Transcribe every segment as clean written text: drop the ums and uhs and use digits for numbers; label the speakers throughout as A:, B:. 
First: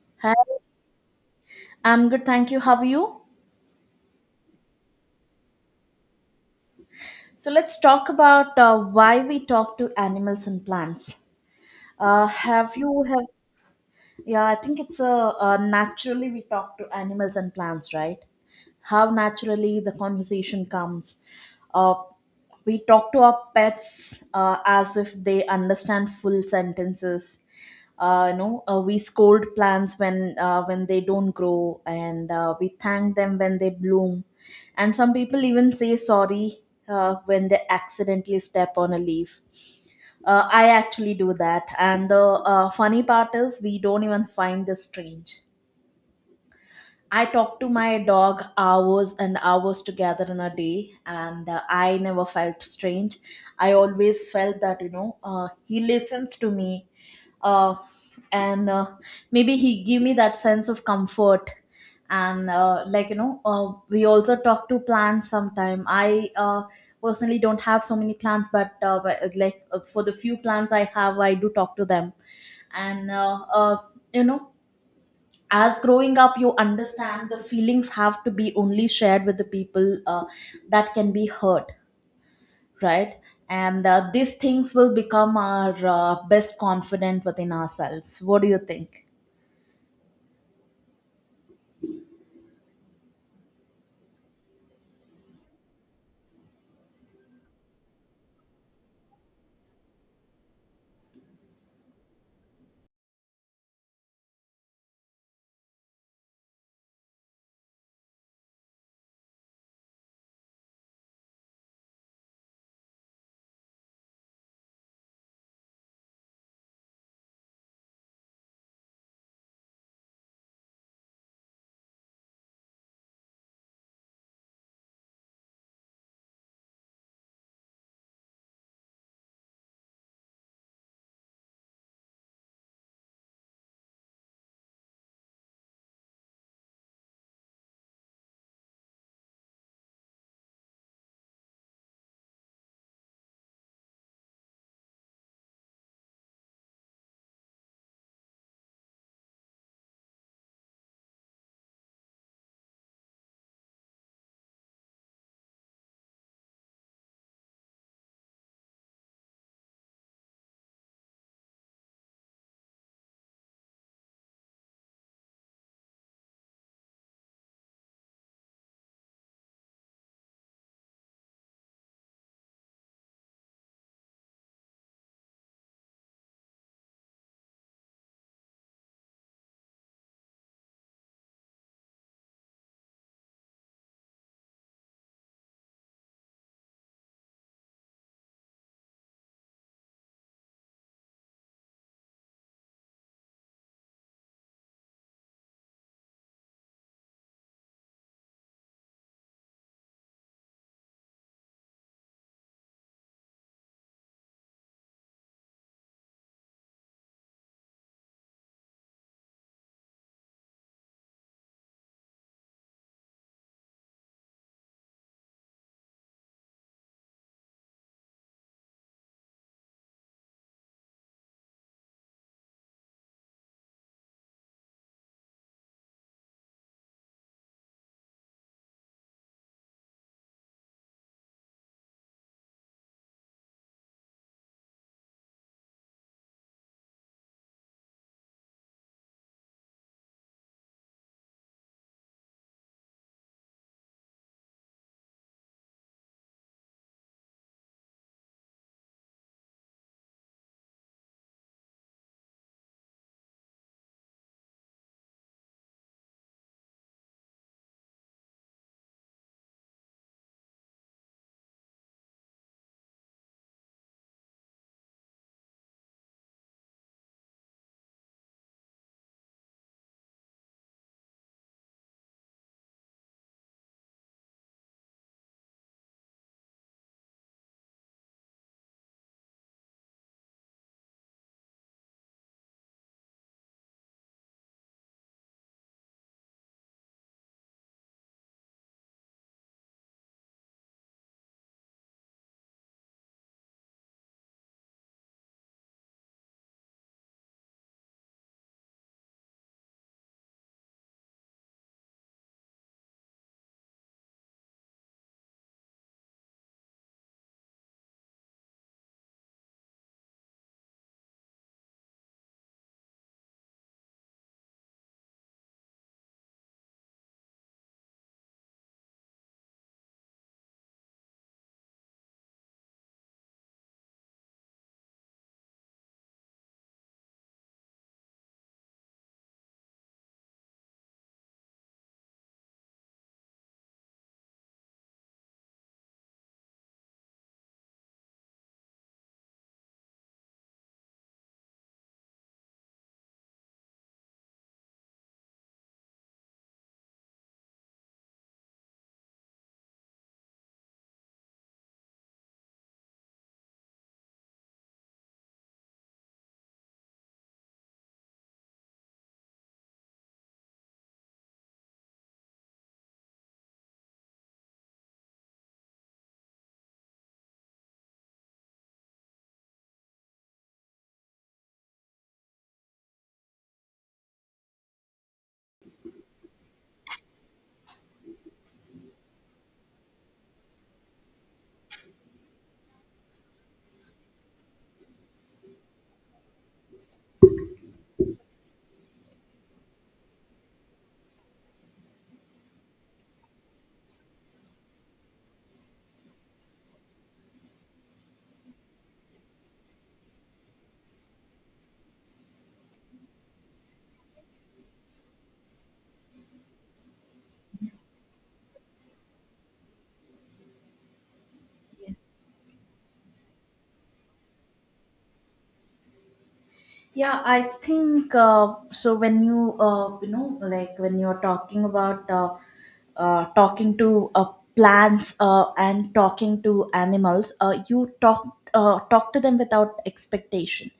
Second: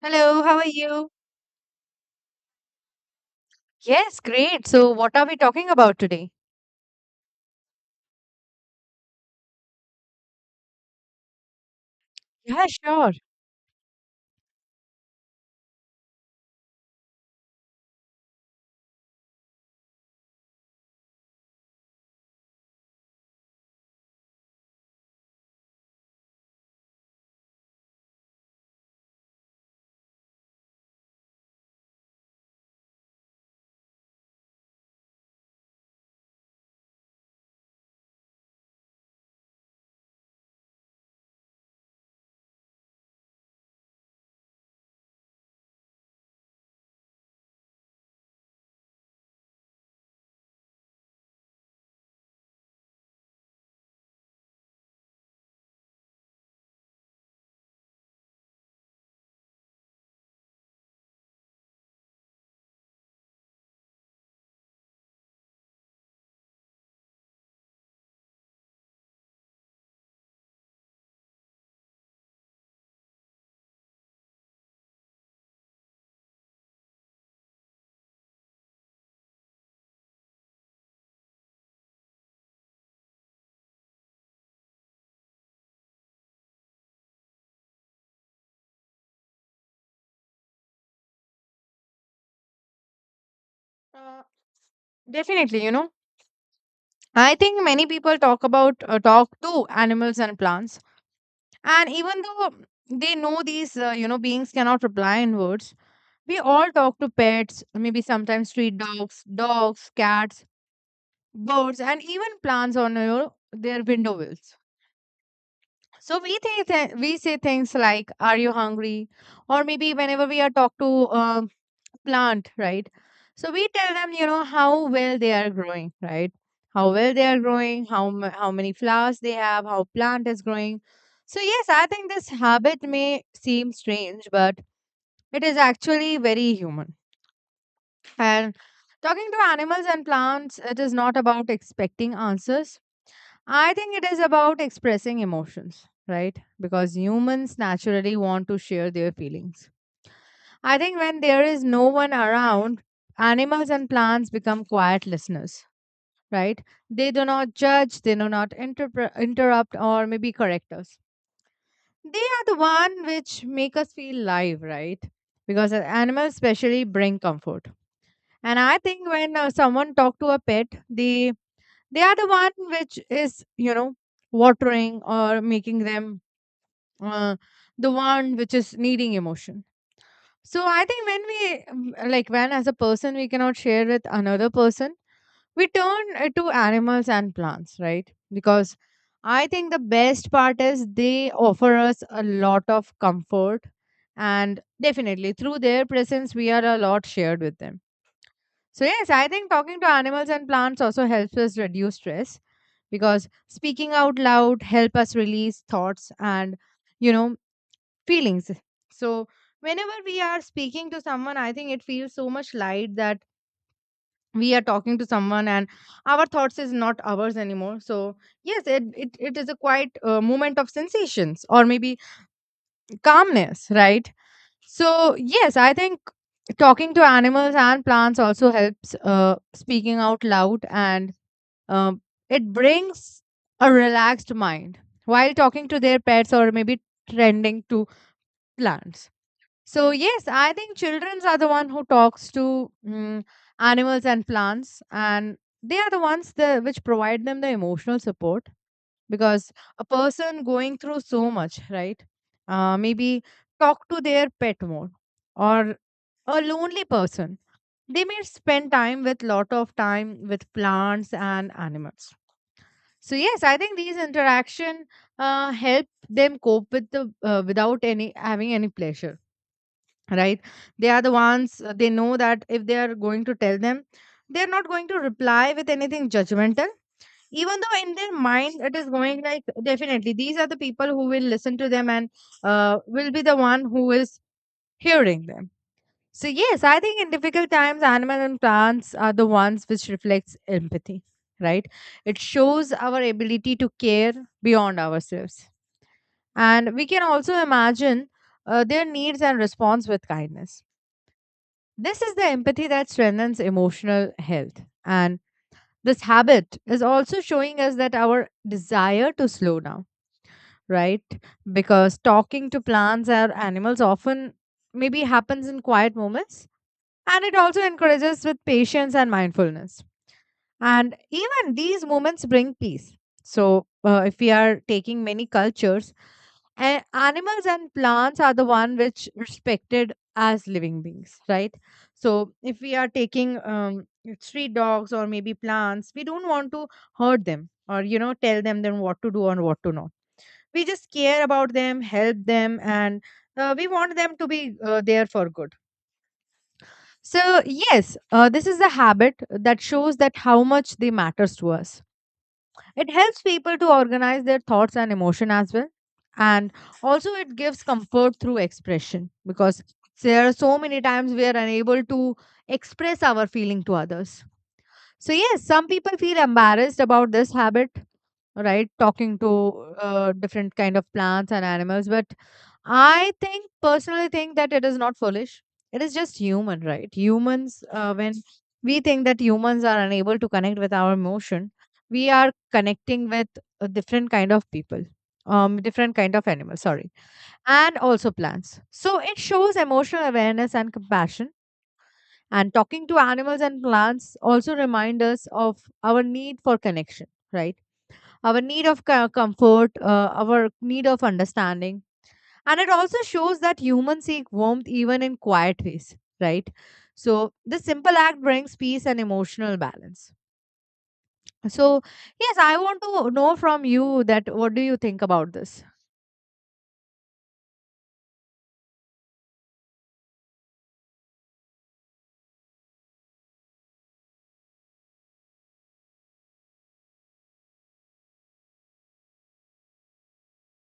A: Hello, how
B: Hi,
A: are you?
B: I'm good, thank you. How are you?
A: Yes, great. So, what are we talking about today?
B: So let's talk about why we talk to animals and plants.
A: Yeah,
B: Have you
A: sure.
B: have Yeah, I think it's a naturally we talk to animals and plants, right? How naturally the conversation comes. Uh, we talk to our pets as if they understand full sentences. We scold plants when when they don't grow, and we thank them when they bloom. And some people even say sorry when they accidentally step on a leaf. I actually do that. And the funny part is, we don't even find this strange. I talk to my dog hours and hours together in a day, and I never felt strange. I always felt that, you know, he listens to me, uh, and maybe he give me that sense of comfort and we also talk to plants sometime I personally don't have so many plants but for the few plants I have I do talk to them and you know as growing up you understand the feelings have to be only shared with the people that can be hurt, right. And these things will become our best confident within ourselves. What do you think?
A: Uh, Definitely, you know, I think many people talk about talk to animals and plants, and even though they know these, you know, beings cannot reply in words, we all talk to pets, maybe sometimes street dogs, dogs, cats, birds, and even plants on your their window wheels. So we think that we say things like, "Are you hungry?" Or maybe whenever we are talk to um, plant, right? So we tell them, you know, how well they are growing, right? How well they are growing, how many flowers they have, how plant is growing. So yes, I think this habit may seem strange, but it is actually very human. And talking to animals and plants, it is not about expecting answers. I think it is about expressing emotions, right? Because humans naturally want to share their feelings. I think when there is no one around, animals and plants become quiet listeners, right? They do not judge, they do not interrupt or maybe correct us. They are the one which make us feel live, right? Because animals especially bring comfort. And I think when someone talk to a pet, they are the one which is, you know, watering or making them uh, the one which is needing emotion. So I think when we, like, when as a person we cannot share with another person, we turn to animals and plants, right? Because I think the best part is they offer us a lot of comfort, and definitely through their presence, we are a lot shared with them. So, yes, I think talking to animals and plants also helps us reduce stress because speaking out loud help us release thoughts and, you know, feelings. So, whenever we are speaking to someone, I think it feels so much light that we are talking to someone and our thoughts is not ours anymore. So, yes, it is a quite moment of sensations or maybe calmness, right? So, yes, I think talking to animals and plants also helps speaking out loud and, um, it brings a relaxed mind while talking to their pets or maybe tending to plants. So yes, I think childrens are the one who talks to animals and plants, and they are the ones that which provide them the emotional support because a person going through so much, right? Maybe talk to their pet more, or a lonely person. They may spend time with lot of time with plants and animals. So yes, I think these interaction help them cope with the without any having any pleasure, right? They are the ones they know that if they are going to tell them, they are not going to reply with anything judgmental, even though in their mind it is going like definitely these are the people who will listen to them and will be the one who is hearing them. So yes, I think in difficult times, animal and plants are the ones which reflects empathy, right? It shows our ability to care beyond ourselves, and we can also imagine their needs and response with kindness. This is the empathy that strengthens emotional health. And this habit is also showing us that our desire to slow down, right? Because talking to plants or animals often maybe happens in quiet moments. And it also encourages with patience and mindfulness. And even these moments bring peace. So, if we are taking many cultures, and animals and plants are the one which respected as living beings, right? So if we are taking street dogs or maybe plants, we don't want to hurt them or, you know, tell them then what to do and what to not. We just care about them, help them, and we want them to be there for good. So yes, this is a habit that shows that how much they matters to us. It helps people to organize their thoughts and emotion as well. And also, it gives comfort through expression because there are so many times we are unable to express our feeling to others. So, yes, some people feel embarrassed about this habit, right? Talking to different kind of plants and animals, but I think personally think that it is not foolish, it is just human, right? Humans, when we think that humans are unable to connect with our emotion, we are connecting with a different kind of people, different kind of animals, sorry, and also plants. So it shows emotional awareness and compassion. And talking to animals and plants also remind us of our need for connection, right? Our need of comfort, our need of understanding. And it also shows that humans seek warmth even in quiet ways, right? So, this simple act brings peace and emotional balance. So, yes, I want to know from you that what do you think about this?
B: Yeah, I think so when you you know like when you're talking about talking to plants and talking to animals you talk to them without expectation,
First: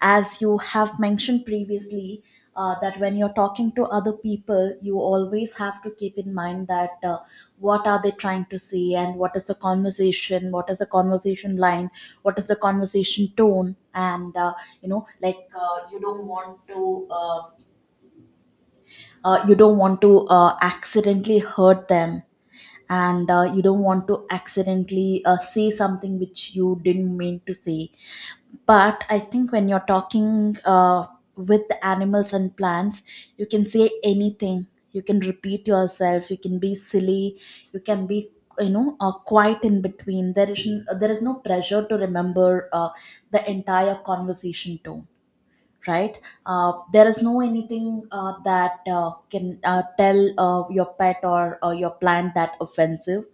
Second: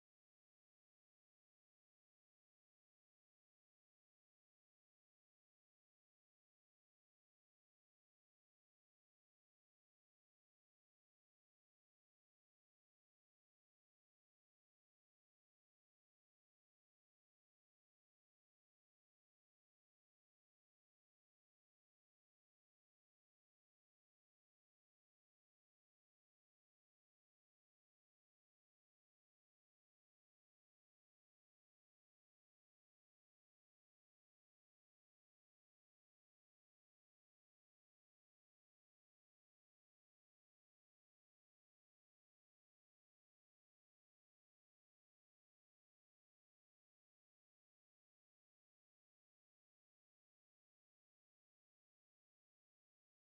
B: as you have mentioned previously, that when you're talking to other people, you always have to keep in mind that what are they trying to say, and what is the conversation, what is the conversation line, what is the conversation tone, and you don't want to you don't want to accidentally hurt them. And you don't want to accidentally say something which you didn't mean to say. But I think when you're talking with animals and plants, you can say anything, you can repeat yourself, you can be silly, you can be, quiet in between. There is no pressure to remember the entire conversation tone, right? There is no anything that can tell your pet or your plant that offensive.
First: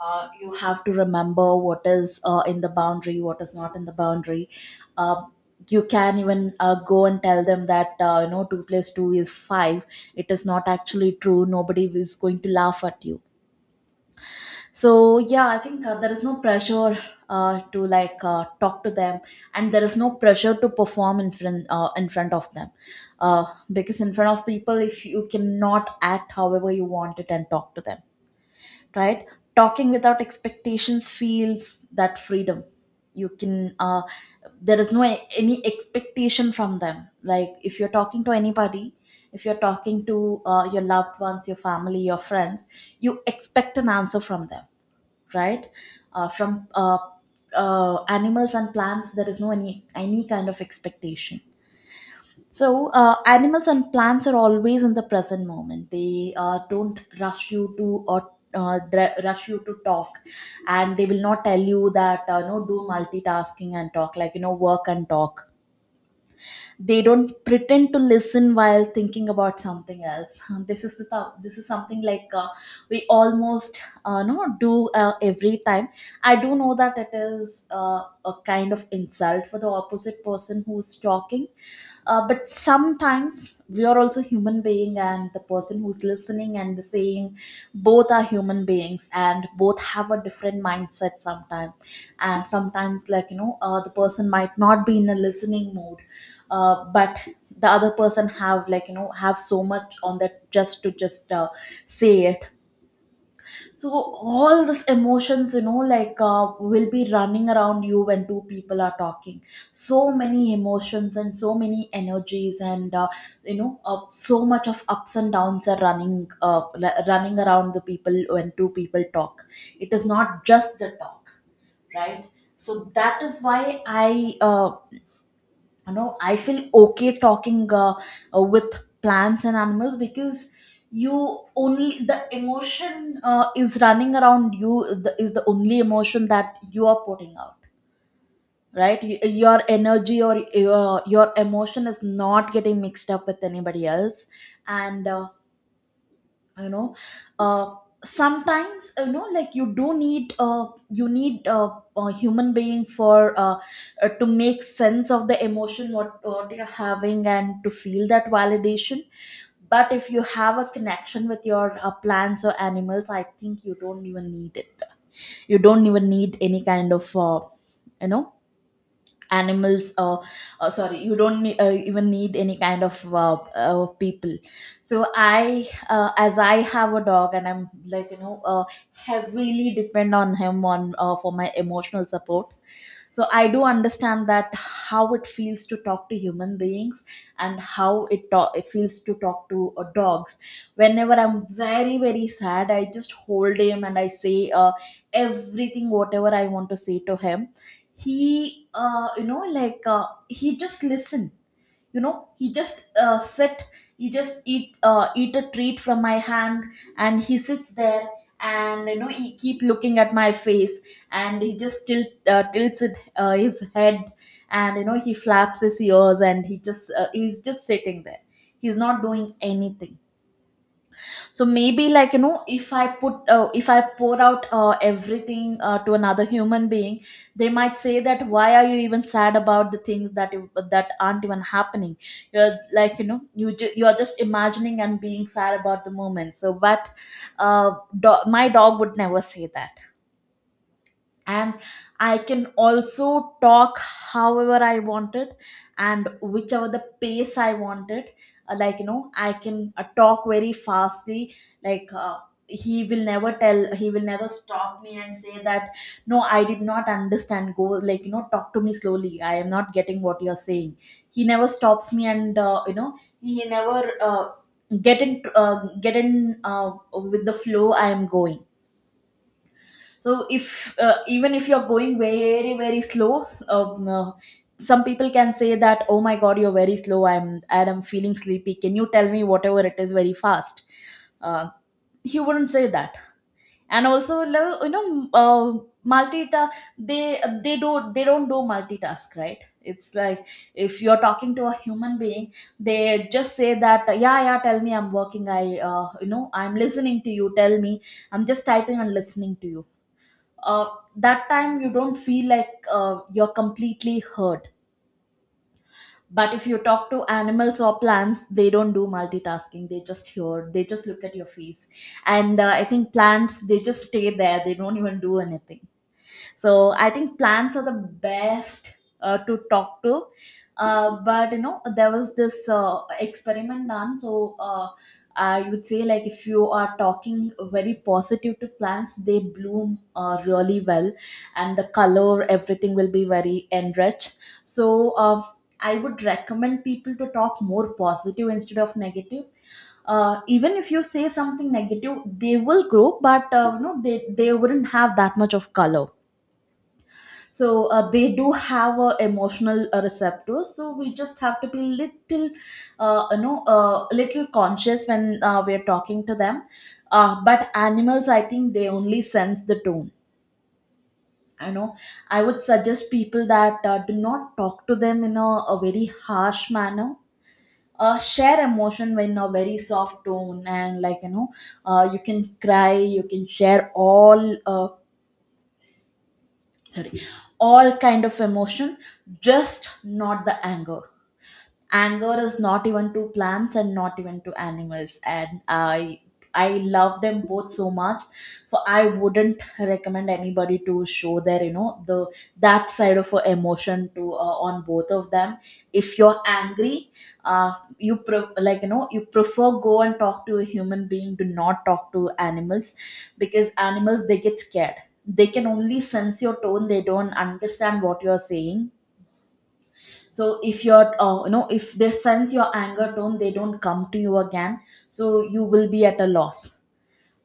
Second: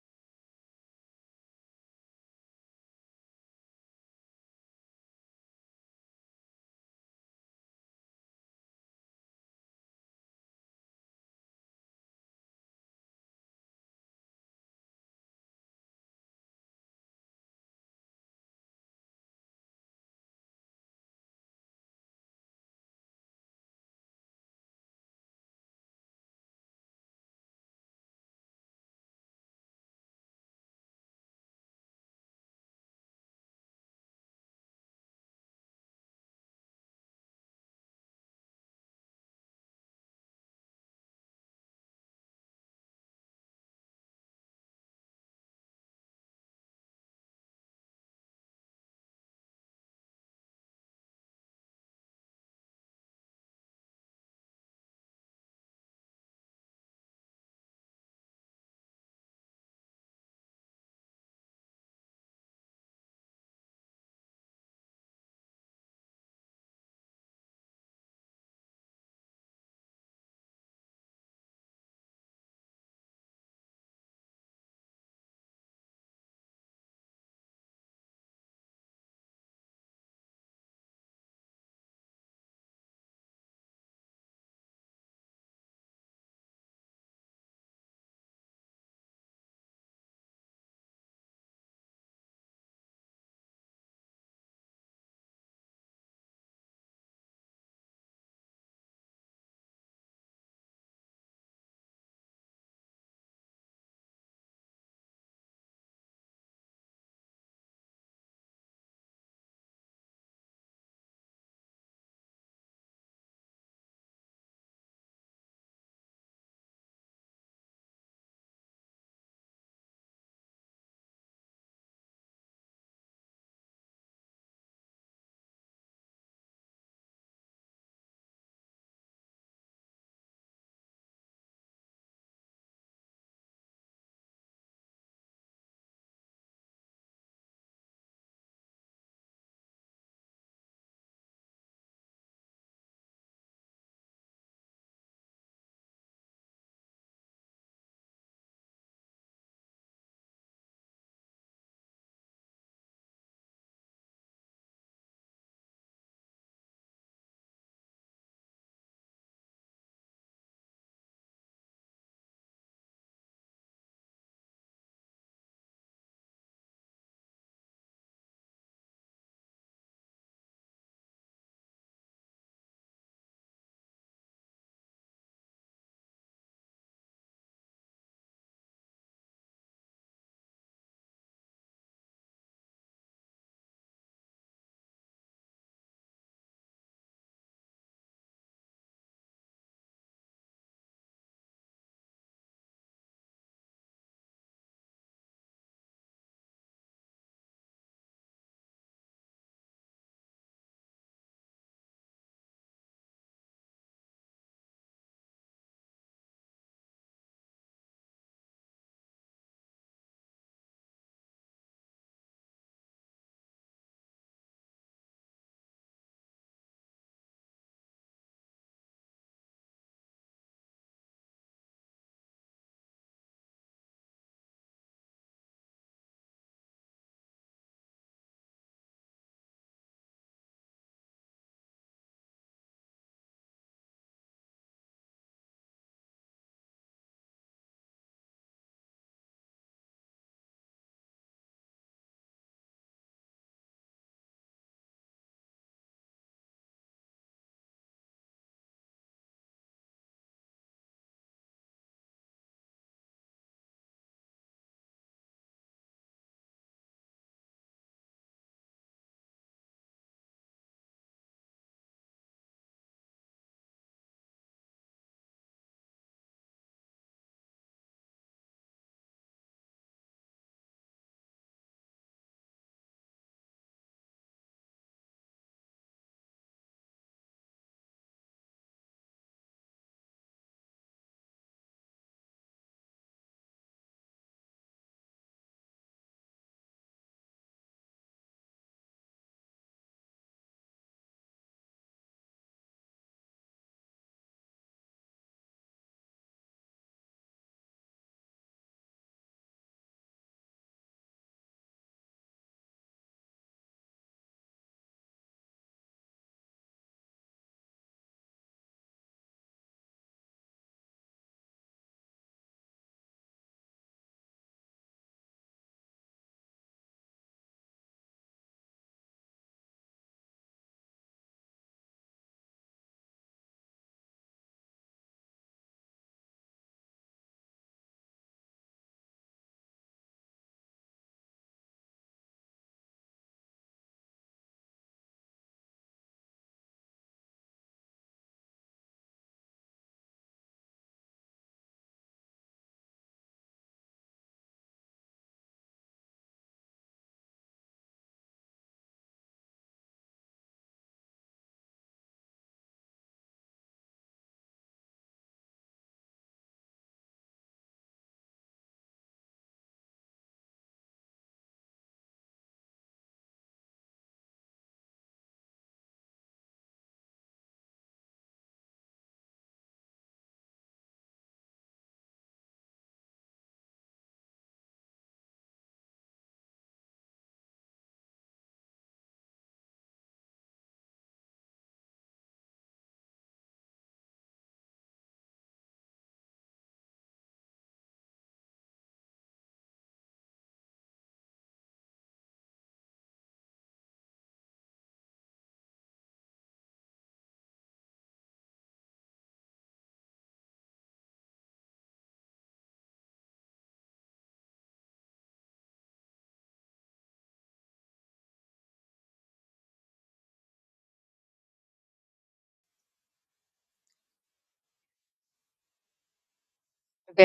B: You have to remember what is in the boundary, what is not in the boundary. Uh, you can even go and tell them that two plus two is five. It is not actually true. Nobody is going to laugh at you. So yeah, I think there is no pressure to like talk to them, and there is no pressure to perform in front of them, uh, because in front of people, if you cannot act however you want it and talk to them, right? Talking without expectations feels that freedom. You can uh, there is no any expectation from them. Like if you're talking to anybody, if you're talking to your loved ones, your family, your friends, you expect an answer from them, right? From animals and plants there is no any kind of expectation. So, animals and plants are always in the present moment. They don't rush you to, or rush you to talk, and they will not tell you that no, do multitasking and talk, like you know, work and talk. They don't pretend to listen while thinking about something else. This is something like we almost no do every time. I do know that it is a kind of insult for the opposite person who's talking, but sometimes we are also human being, and the person who's listening and the saying, both are human beings and both have a different mindset sometimes. And sometimes like you know the person might not be in a listening mood, but the other person have like you know have so much on that just to just say it. So all these emotions, you know, like will be running around you when two people are talking. So many emotions and so many energies, and so much of ups and downs are running, running around the people when two people talk. It is not just the talk, right? So that is why I I feel okay talking with plants and animals, because you only the emotion is running around you is is the only emotion that you are putting out, right? Your energy, or your emotion is not getting mixed up with anybody else. And you know uh sometimes you know like you need a human being for to make sense of the emotion what you're having and to feel that validation. But if you have a connection with your plants or animals, I think you don't even need it. You don't even need any kind of you know animals sorry, you don't even need any kind of people. So I as I have a dog and I'm like heavily depend on him on for my emotional support, so I do understand that how it feels to talk to human beings, and how it feels to talk to dogs. Whenever I'm very very sad I just hold him and I say everything whatever I want to say to him. He he just listen, you know, he just sit, he just eat a treat from my hand, and he sits there, and you know he keep looking at my face, and he just tilts his head, and you know he flaps his ears, and he just he's just sitting there, he's not doing anything. So maybe like you know if I put if I pour out everything to another human being, they might say that why are you even sad about the things that aren't even happening. You're like you know you're just imagining and being sad about the moment. So but uh, my dog would never say that. And I can also talk however I wanted, and whichever the pace I wanted. I can talk very fastly. Like uh, he will never he will never stop me and say that no, I did not understand. Go like you know, talk to me slowly. I am not getting what you are saying. He never stops me, and he never get in with the flow I am going. So if even if you're going very very slow, some people can say that oh my god, you're very slow, I'm feeling sleepy, can you tell me whatever it is very fast. uh, he wouldn't say that. And also lo- you know uh, multita they they don't do multitask, right? It's like if you're talking to a human being, they just say that yeah yeah tell me, I'm working, I I'm listening to you, tell me, I'm just typing and listening to you. uh, that time you don't feel like you're completely hurt. But if you talk to animals or plants, they don't do multitasking, they just hear, they just look at your face. And I think plants, they just stay there, they don't even do anything. So I think plants are the best to talk to. But you know there was this experiment done. So I would say, like, if you are talking very positive to plants, they bloom really well, and the color, everything will be very enriched. So I would recommend people to talk more positive instead of negative. Even if you say something negative they will grow, but they wouldn't have that much of color. So they do have a emotional receptors, so we just have to be little little conscious when we are talking to them. But animals, I think they only sense the tone, you know. I would suggest people that do not talk to them in a very harsh manner. Share emotion in a very soft tone, and like you know you can cry, you can share all sorry, all kind of emotion, just not the anger. Anger is not even to plants and not even to animals, and I love them both so much. So I wouldn't recommend anybody to show their, the that side of a emotion to on both of them. If you're angry, uh like, you know, you prefer go and talk to a human being. Do not talk to animals, because animals, they get scared. They can only sense your tone, they don't understand what you're saying. So if they sense your anger tone, they don't come to you again, so you will be at a loss.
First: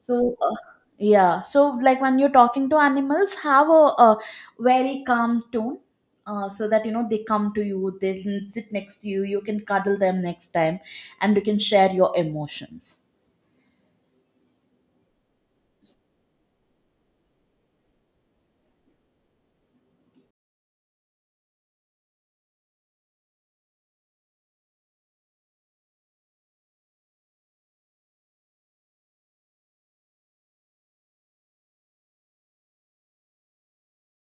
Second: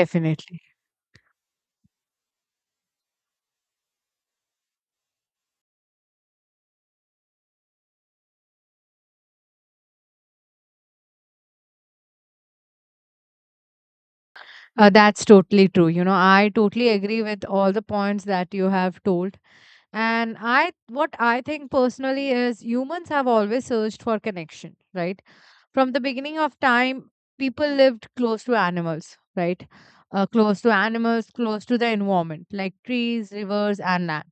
B: so uh, yeah, so, like, when you're talking to animals, have a very calm tone, so that, you know, they come to you, they sit next to you, you can cuddle them next time, and you can share your emotions.
A: That's totally true. You know, I totally agree with all the points that you have told. And I, what I think personally is humans have always searched for connection, right? From the beginning of time, people lived close to animals, right? Close to animals, close to the environment, like trees, rivers, and land.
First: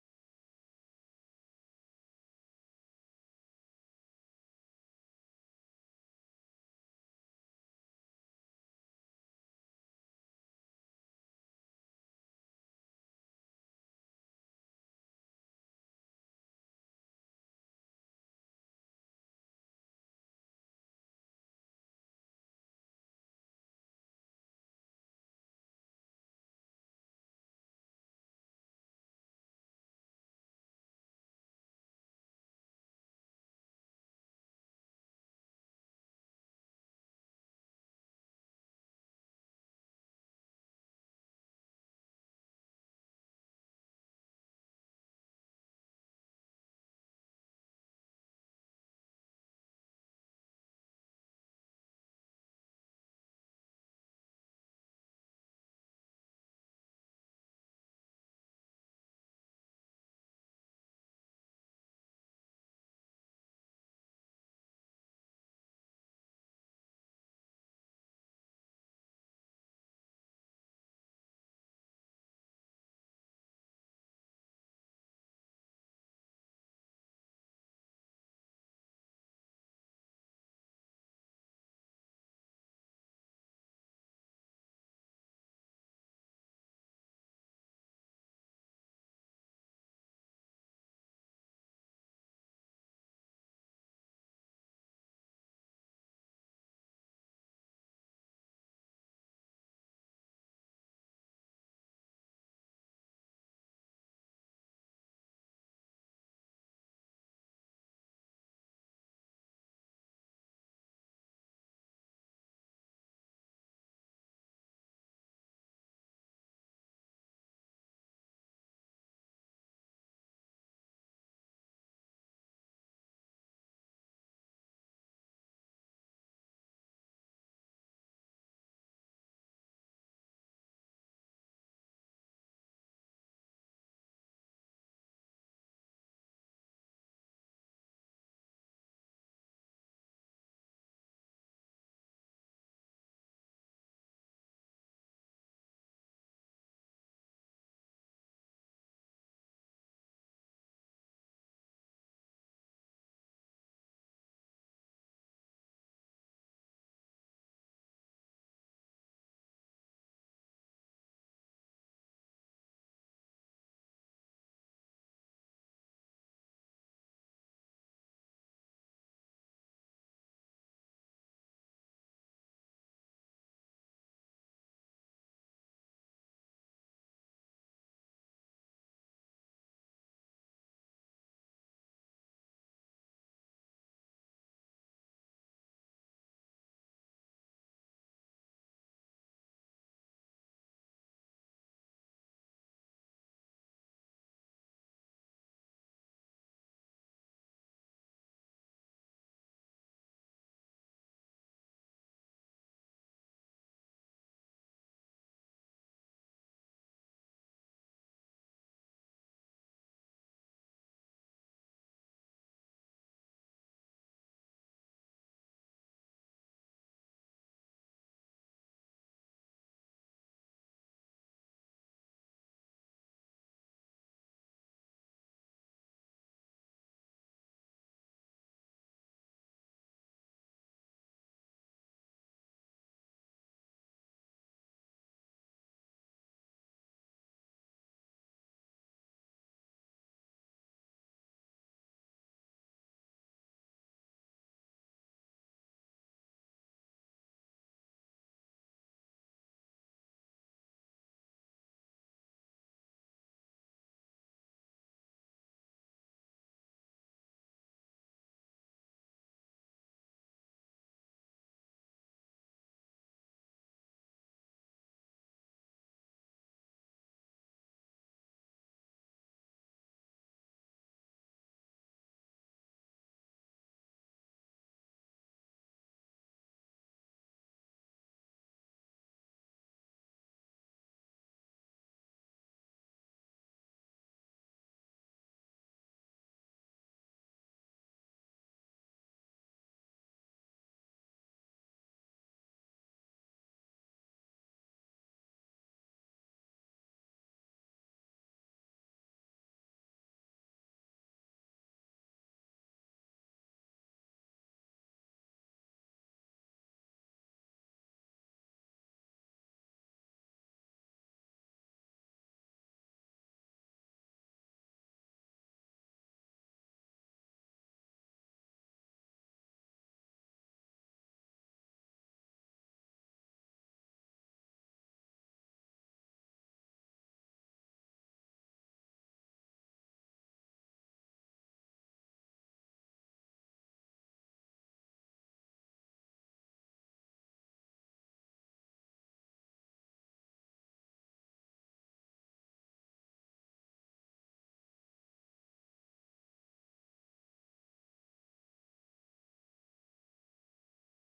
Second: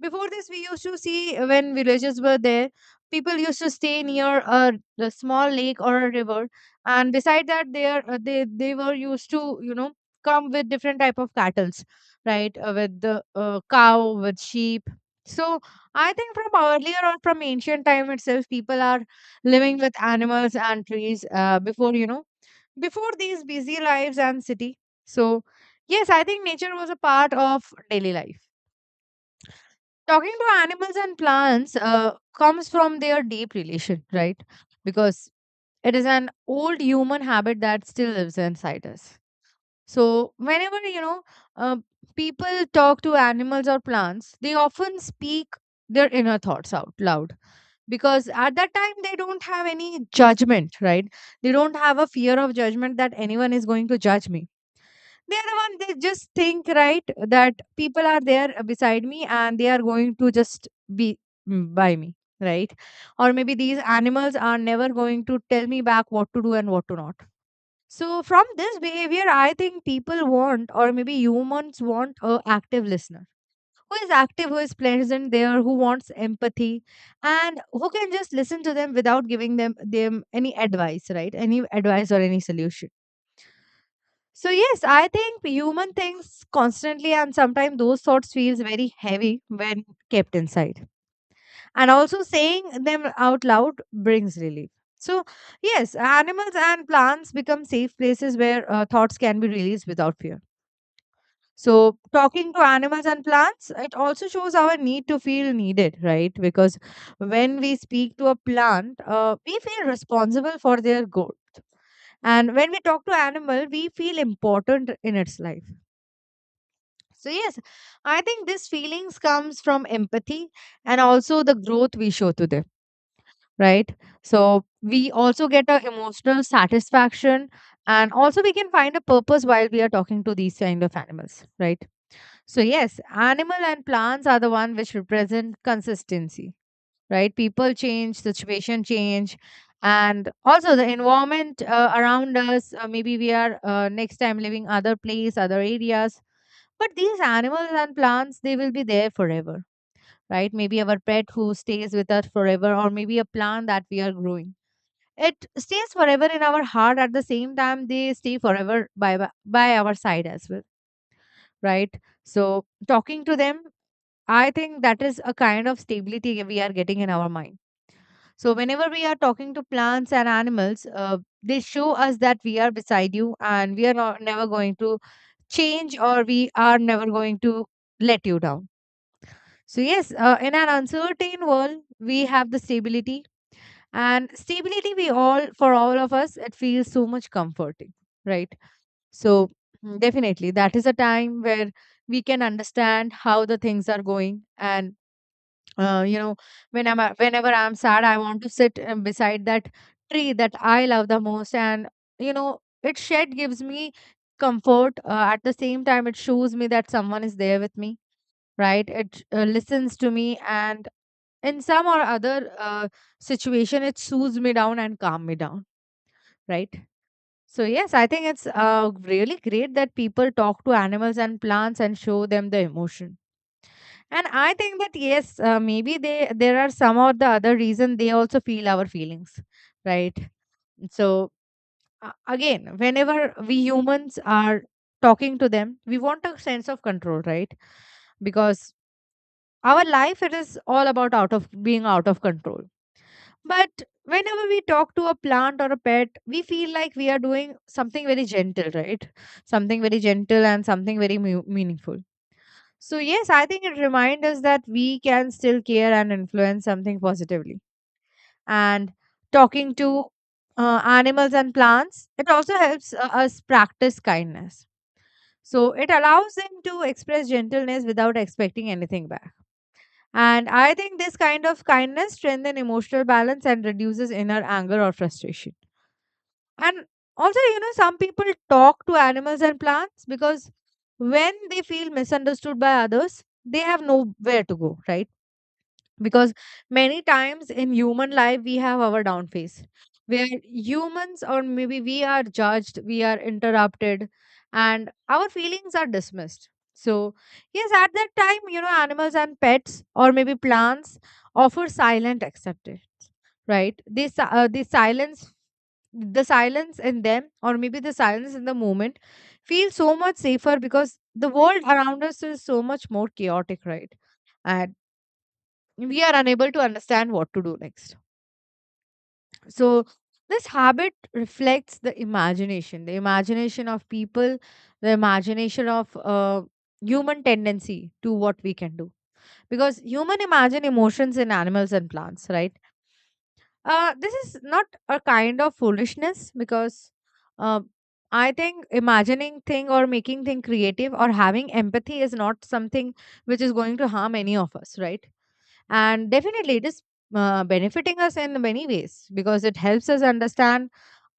A: Before this, we used to see when villages were there, people used to stay near a small lake or a river, and beside that, they are they were used to, you know, come with different type of cattles, right? With the cow, with sheep. So I think from earlier on, from ancient time itself, people are living with animals and trees. Before you know, before these busy lives and city. So yes, I think nature was a part of daily life. Talking to animals and plants comes from their deep relation, right? Because it is an old human habit that still lives inside us. So whenever you know, uh, people talk to animals or plants, they often speak their inner thoughts out loud because at that time they don't have any judgment, right? They don't have a fear of judgment that anyone is going to judge me. They are the one, they just think, right? That people are there beside me and they are going to just be, by me, right? Or maybe these animals are never going to tell me back what to do and what to not. So from this behavior, I think people want or maybe humans want a active listener who is active, who is present there, who wants empathy and who can just listen to them without giving them any advice, right? Any advice or any solution. So yes, I think human thinks constantly and sometimes those thoughts feels very heavy when kept inside. And also saying them out loud brings relief. So yes, animals and plants become safe places where thoughts can be released without fear. So talking to animals and plants, it also shows our need to feel needed, right? Because when we speak to a plant, we feel responsible for their growth. And when we talk to animal, we feel important in its life. So yes, I think these feelings comes from empathy and also the growth we show to them, right? So we also get a emotional satisfaction and also we can find a purpose while we are talking to these kind of animals, right? So yes, animal and plants are the one which represent consistency, right? People change, situation change, and also the environment around us. Maybe we are next time living other place, other areas, but these animals and plants, they will be there forever, right? Maybe our pet who stays with us forever, or maybe a plant that we are growing. It stays forever in our heart. At the same time, they stay forever by our side as well, right? So talking to them, I think that is a kind of stability we are getting in our mind. So whenever we are talking to plants and animals, they show us that we are beside you and we are not, never going to change or we are never going to let you down. So, yes, in an uncertain world, we have the stability, and stability, we all, for all of us, it feels so much comforting, right? So, definitely, that is a time where we can understand how the things are going. And, you know, when I'm, whenever I'm sad, I want to sit beside that tree that I love the most. And, you know, it shed gives me comfort. At the same time, it shows me that someone is there with me. Right, it listens to me and in some or other situation it soothes me down and calm me down, right. So yes, I think it's really great that people talk to animals and plants and show them the emotion. And I think that yes, maybe they there are some or the other reason they also feel our feelings, right. So again, whenever we humans are talking to them, we want a sense of control, right? Because our life, it is all about out of being out of control. But whenever we talk to a plant or a pet, we feel like we are doing something very gentle, right? Something very gentle and something meaningful. So yes, I think it reminds us that we can still care and influence something positively. And talking to animals and plants, it also helps us practice kindness. So it allows them to express gentleness without expecting anything back. And I think this kind of kindness strengthens emotional balance and reduces inner anger or frustration. And also, some people talk to animals and plants because when they feel misunderstood by others, they have nowhere to go, right? Because many times in human life, we have our down phase where humans or maybe we are judged, we are interrupted, and our feelings are dismissed. So yes, at that time, animals and pets or maybe plants offer silent acceptance, right. This si- they silence the silence in them, or maybe the silence in the moment, feels so much safer because the world around us is so much more chaotic, right. And we are unable to understand what to do next. So this habit reflects the imagination of people, the imagination of human tendency to what we can do, because human imagine emotions in animals and plants, right. This is not a kind of foolishness, because uh, I think imagining thing or making thing creative or having empathy is not something which is going to harm any of us, right? And definitely it is benefiting us in many ways because it helps us understand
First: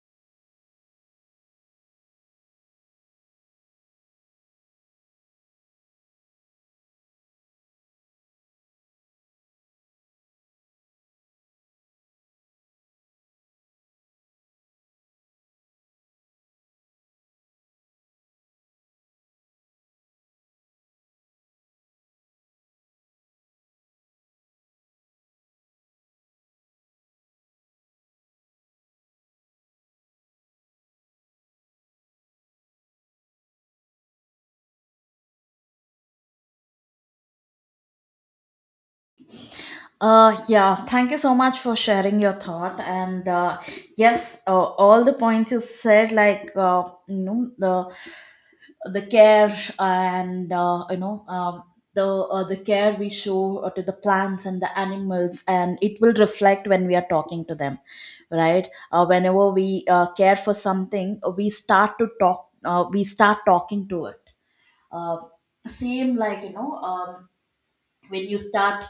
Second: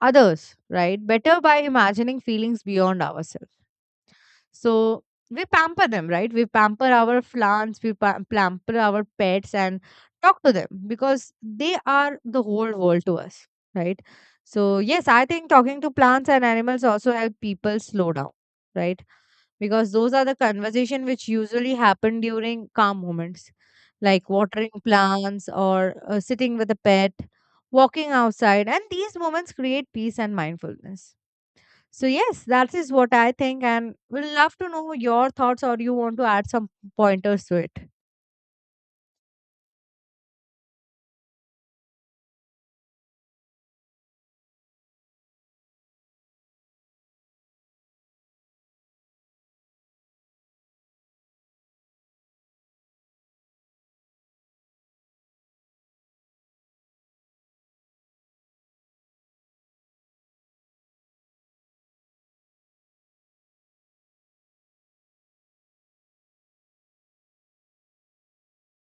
A: others, right? Better by imagining feelings beyond ourselves. So we pamper them, right? We pamper our plants, we pamper our pets, and talk to them because they are the whole world to us, right? So yes, I think talking to plants and animals also help people slow down, right? Because those are the conversation which usually happen during calm moments, like watering plants or sitting with a pet, walking outside. And these moments create peace and mindfulness. So yes, that is what I think, and we'll love to know your thoughts or you want to add some pointers to it.
B: Yeah, thank you so much for sharing your thought. And Yes, all the points you said, like, you know, the care and, you know, the care we show, to the plants and the animals, and it will reflect when we are talking to them, right? Whenever we, care for something, we start to talk. We start talking to it. Uh, Same, like, you know. When you start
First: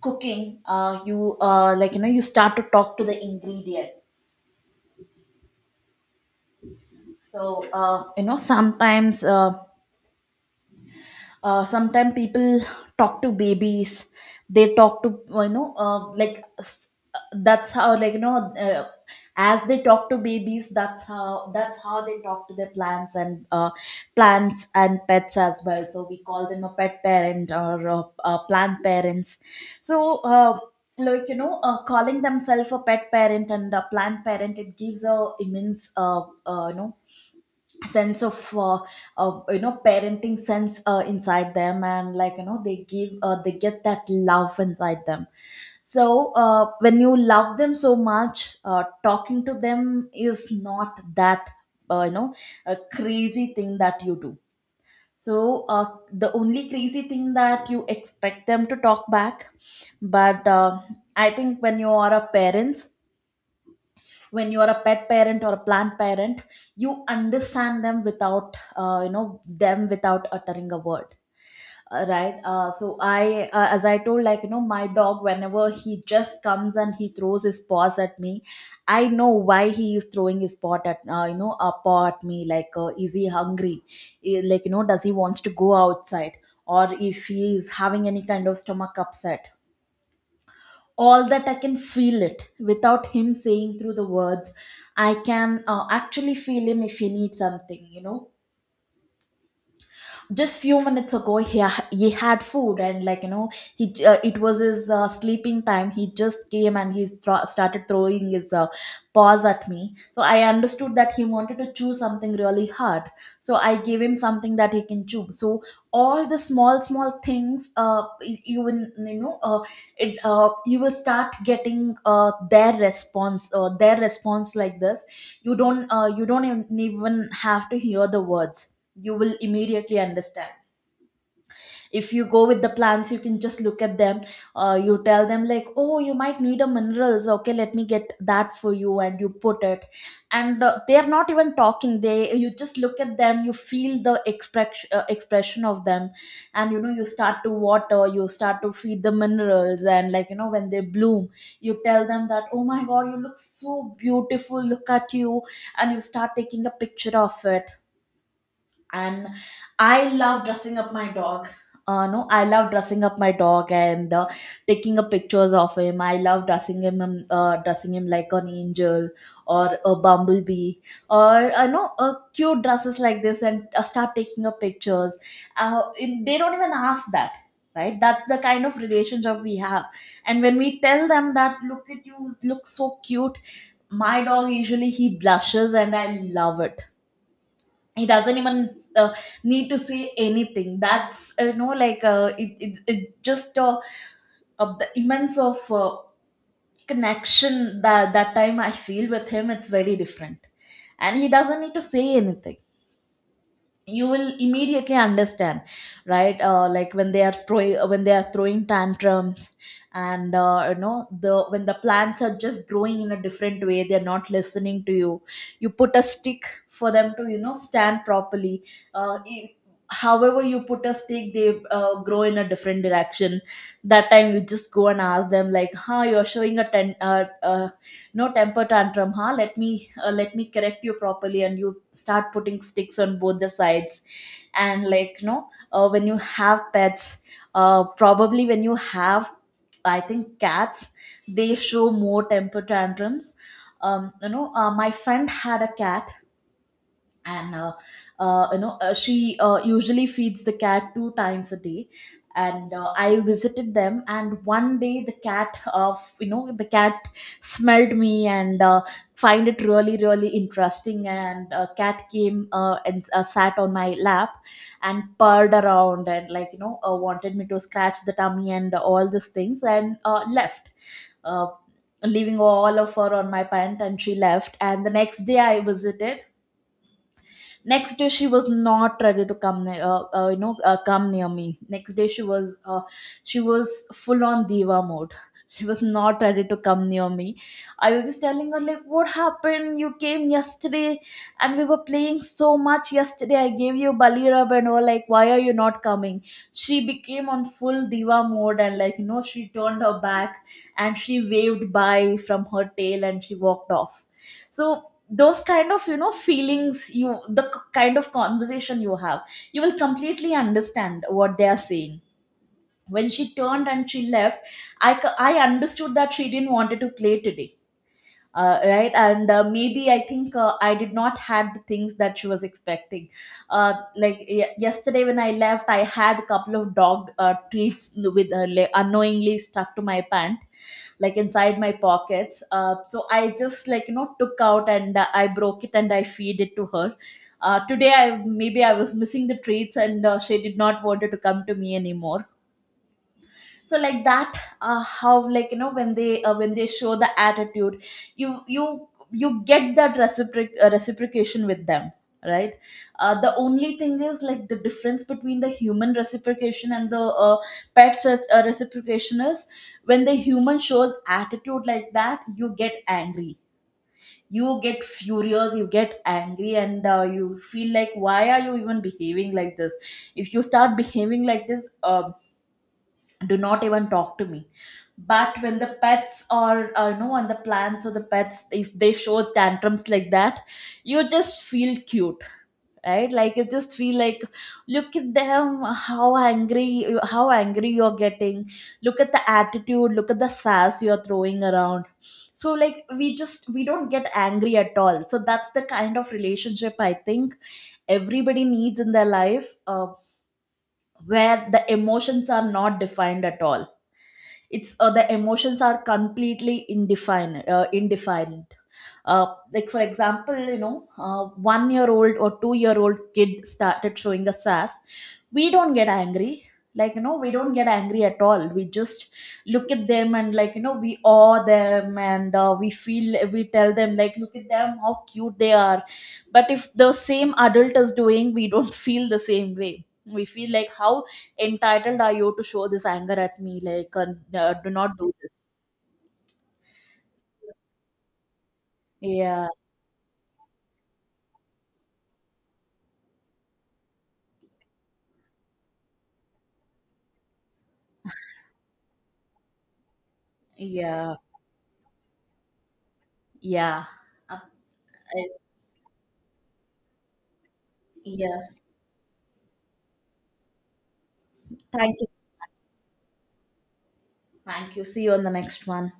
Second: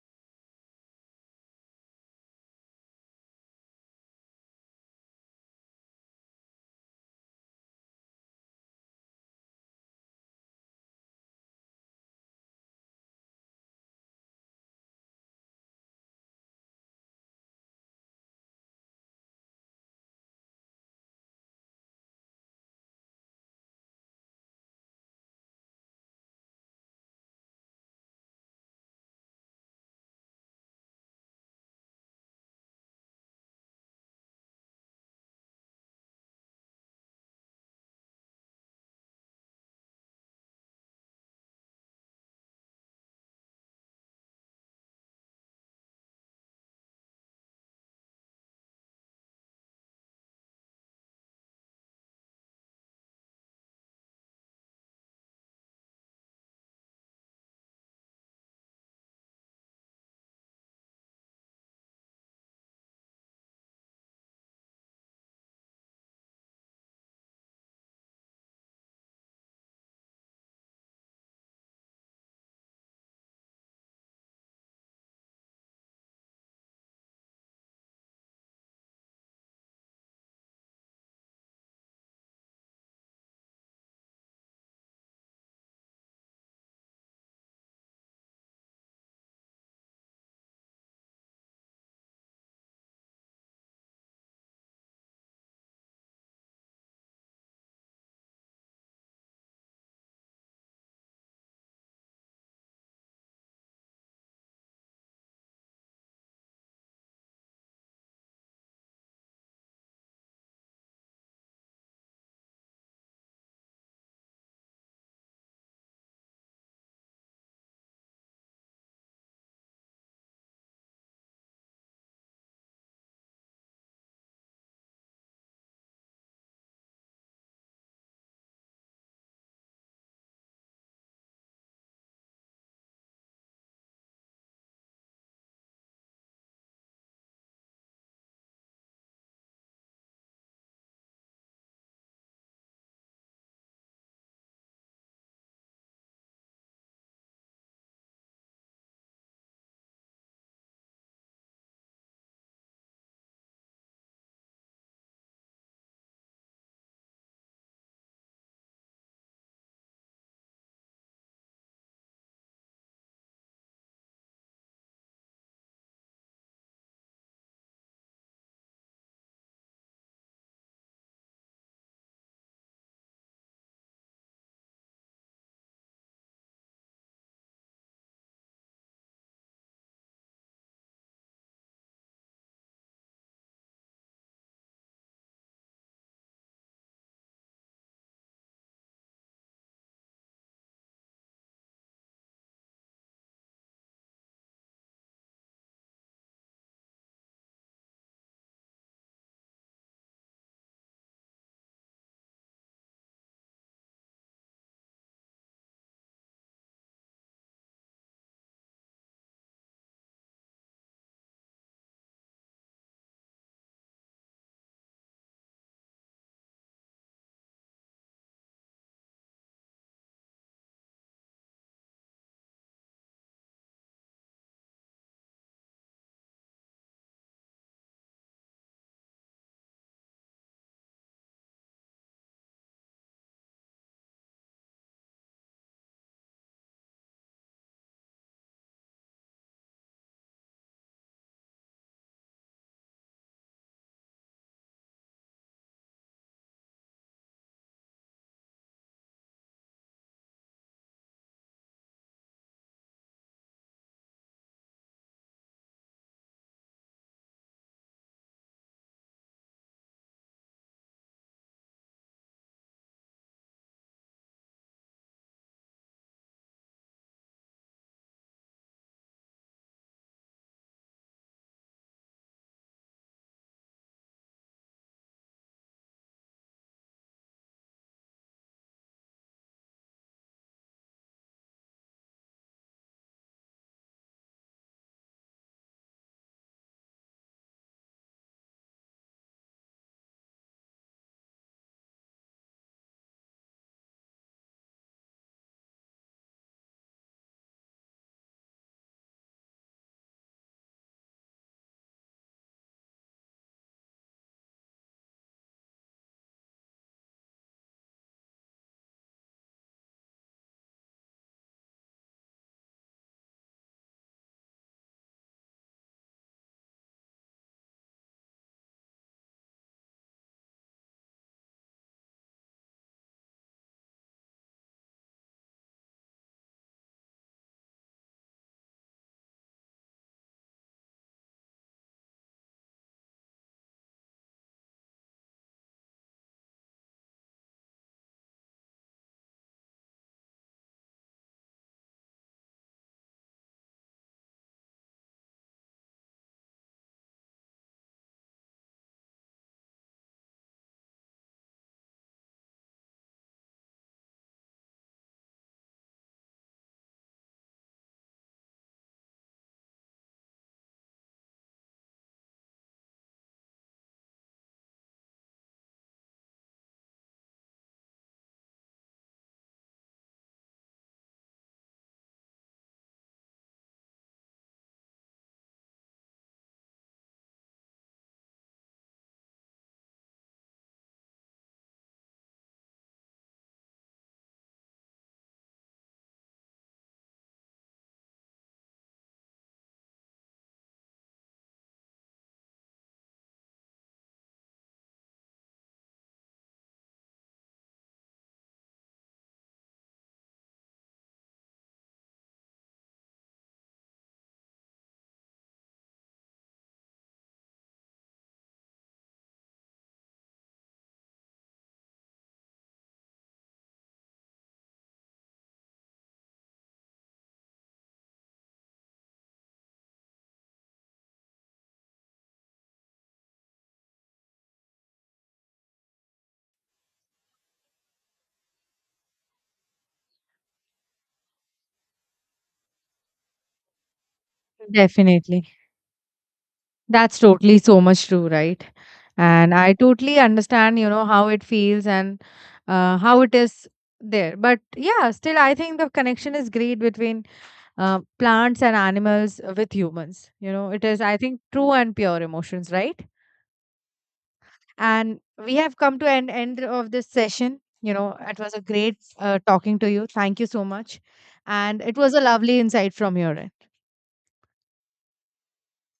B: cooking, you like you know you start to talk to the ingredient. So sometimes people talk to babies. They talk to, you know, that's how, like, you know, as they talk to babies, that's how they talk to their plants and pets as well. So we call them a pet parent or, plant parents. So, like, you know, calling themselves a pet parent and a plant parent, it gives a immense, you know, sense of, you know, parenting sense inside them, and, like, you know, they get that love inside them. So, when you love them so much, talking to them is not that, you know, a crazy thing that you do. So, the only crazy thing that you expect them to talk back. But, I think when you are a parent, when you are a pet parent or a plant parent, you understand them without, you know them without uttering a word, right? Uh, so I, as I told, like, you know, my dog, whenever he just comes and he throws his paws at me, I know why he is throwing his paw at you know a paw at me, like, is he hungry? Eh, like, you know, does he wants to go outside, or if he is having any kind of stomach upset? All that I can feel it without him saying through the words. I can, actually feel him if he needs something. Just few minutes ago, he had food, and, like, you know, it was his, sleeping time, he just came and started throwing his, paws at me, so I understood that he wanted to chew something really hard, so I gave him something that he can chew. So all the small small things, you will, you know, it you will start getting, their response, their response like this. You don't even have to hear the words, you will immediately understand. If you go with the plants, you can just look at them. You tell them, like, oh, you might need a minerals, okay, let me get that for you, and you put it. And, they are not even talking, they, you just look at them, you feel the expression of them, and, you know, you start to water, you start to feed the minerals, and, like, you know, when they bloom, you tell them that, oh my god, you look so beautiful, look at you, and you start taking a picture of it. And I love dressing up my dog. Uh, no, I love dressing up my dog, and, taking a pictures of him. I love dressing him, dressing him like an angel or a bumblebee, or, I know, cute dresses like this, and, start taking up pictures. They don't even ask that, right? That's the kind of relationship we have. And when we tell them that look at you, look so cute, my dog usually he blushes, and I love it. He doesn't even, need to say anything, that's, you know, like, it just, of the immense of, connection that, that time I feel with him, it's very different. And he doesn't need to say anything, you will immediately understand, right? Like when they are throwing when they are throwing tantrums, and, you know, the when the plants are just growing in a different way, they're not listening to you, you put a stick for them to, you know, stand properly. uh, i- However you put a stick, they, grow in a different direction. That time you just go and ask them, like, huh, you're showing a no temper tantrum, huh? Let me correct you properly, and you start putting sticks on both the sides. And like no, know, when you have pets, probably when you have, I think, cats, they show more temper tantrums. You know, my friend had a cat, and, you know, she, usually feeds the cat two times a day. And, I visited them, and one day, the cat of you know, the cat smelled me, and, find it really really interesting, and, cat came, and, sat on my lap, and purred around, and, like, you know, wanted me to scratch the tummy and all these things, and, left, uh, leaving all of her on my pant, and she left, and the next day I visited. Next day she was not ready to come, you know, come near me. Next day she was full on diva mode. She was not ready to come near me. I was just telling her, like, what happened? You came yesterday, and we were playing so much yesterday, I gave you bali rub and all, like, why are you not coming? She became on full diva mode, and, like, you know, she turned her back, and she waved bye from her tail, and she walked off. So those kind of, you know, feelings, kind of conversation you have, you will completely understand what they are saying. When she turned and she left, I understood that she didn't wanted to play today, right? And, maybe I think, I did not had the things that she was expecting. Like, yesterday when I left, I had a couple of dog, treats with, like, unknowingly stuck to my pant, like inside my pockets, so I just, like, you know, took out, and, I broke it and I feed it to her. Today I maybe I was missing the treats, and, she did not wanted to come to me anymore. So like that, how, like, you know, when they show the attitude, you get that reciprocation with them, right? Uh, the only thing is, like, the difference between the human reciprocation and the, pets reciprocation is, when the human shows attitude like that, you get angry, you get furious, you get angry, and, you feel like, why are you even behaving like this? If you start behaving like this, do not even talk to me. But when the pets are, you know, on the plants or the pets, if they show tantrums like that, you just feel cute. Right, like you just feel like, look at them, how angry how angry you're getting, look at the attitude, look at the sass you're throwing around. So, like, we don't get angry at all. So that's the kind of relationship I think everybody needs in their life, where the emotions are not defined at all, it's, the emotions are completely indefined, uh, like, for example, you know, 1-year old or 2-year old kid started showing us sass, we don't get angry. Like, you know, we don't get angry at all, we just look at them, and, like, you know, we awe them, and, we tell them, like, look at them, how cute they are. But if the same adult is doing, we don't feel the same way, we feel like, how entitled are you to show this anger at me? Like, do not do this.
A: Definitely. That's totally so much true, right?
B: Yeah,
A: And I totally understand, you know, how it feels and how it is there. But yeah, still, I think the connection is great between plants and animals with humans. You know, it is,
B: yeah,
A: I think, true and pure emotions, right?
B: yeah. Um,
A: And
B: I-
A: we have come to an end of this session. You know, it
B: yeah.
A: was a great talking to you. Thank you so much. And
B: Thank
A: it
B: you.
A: was a lovely insight from your end.
B: Thank you. See you on the next one.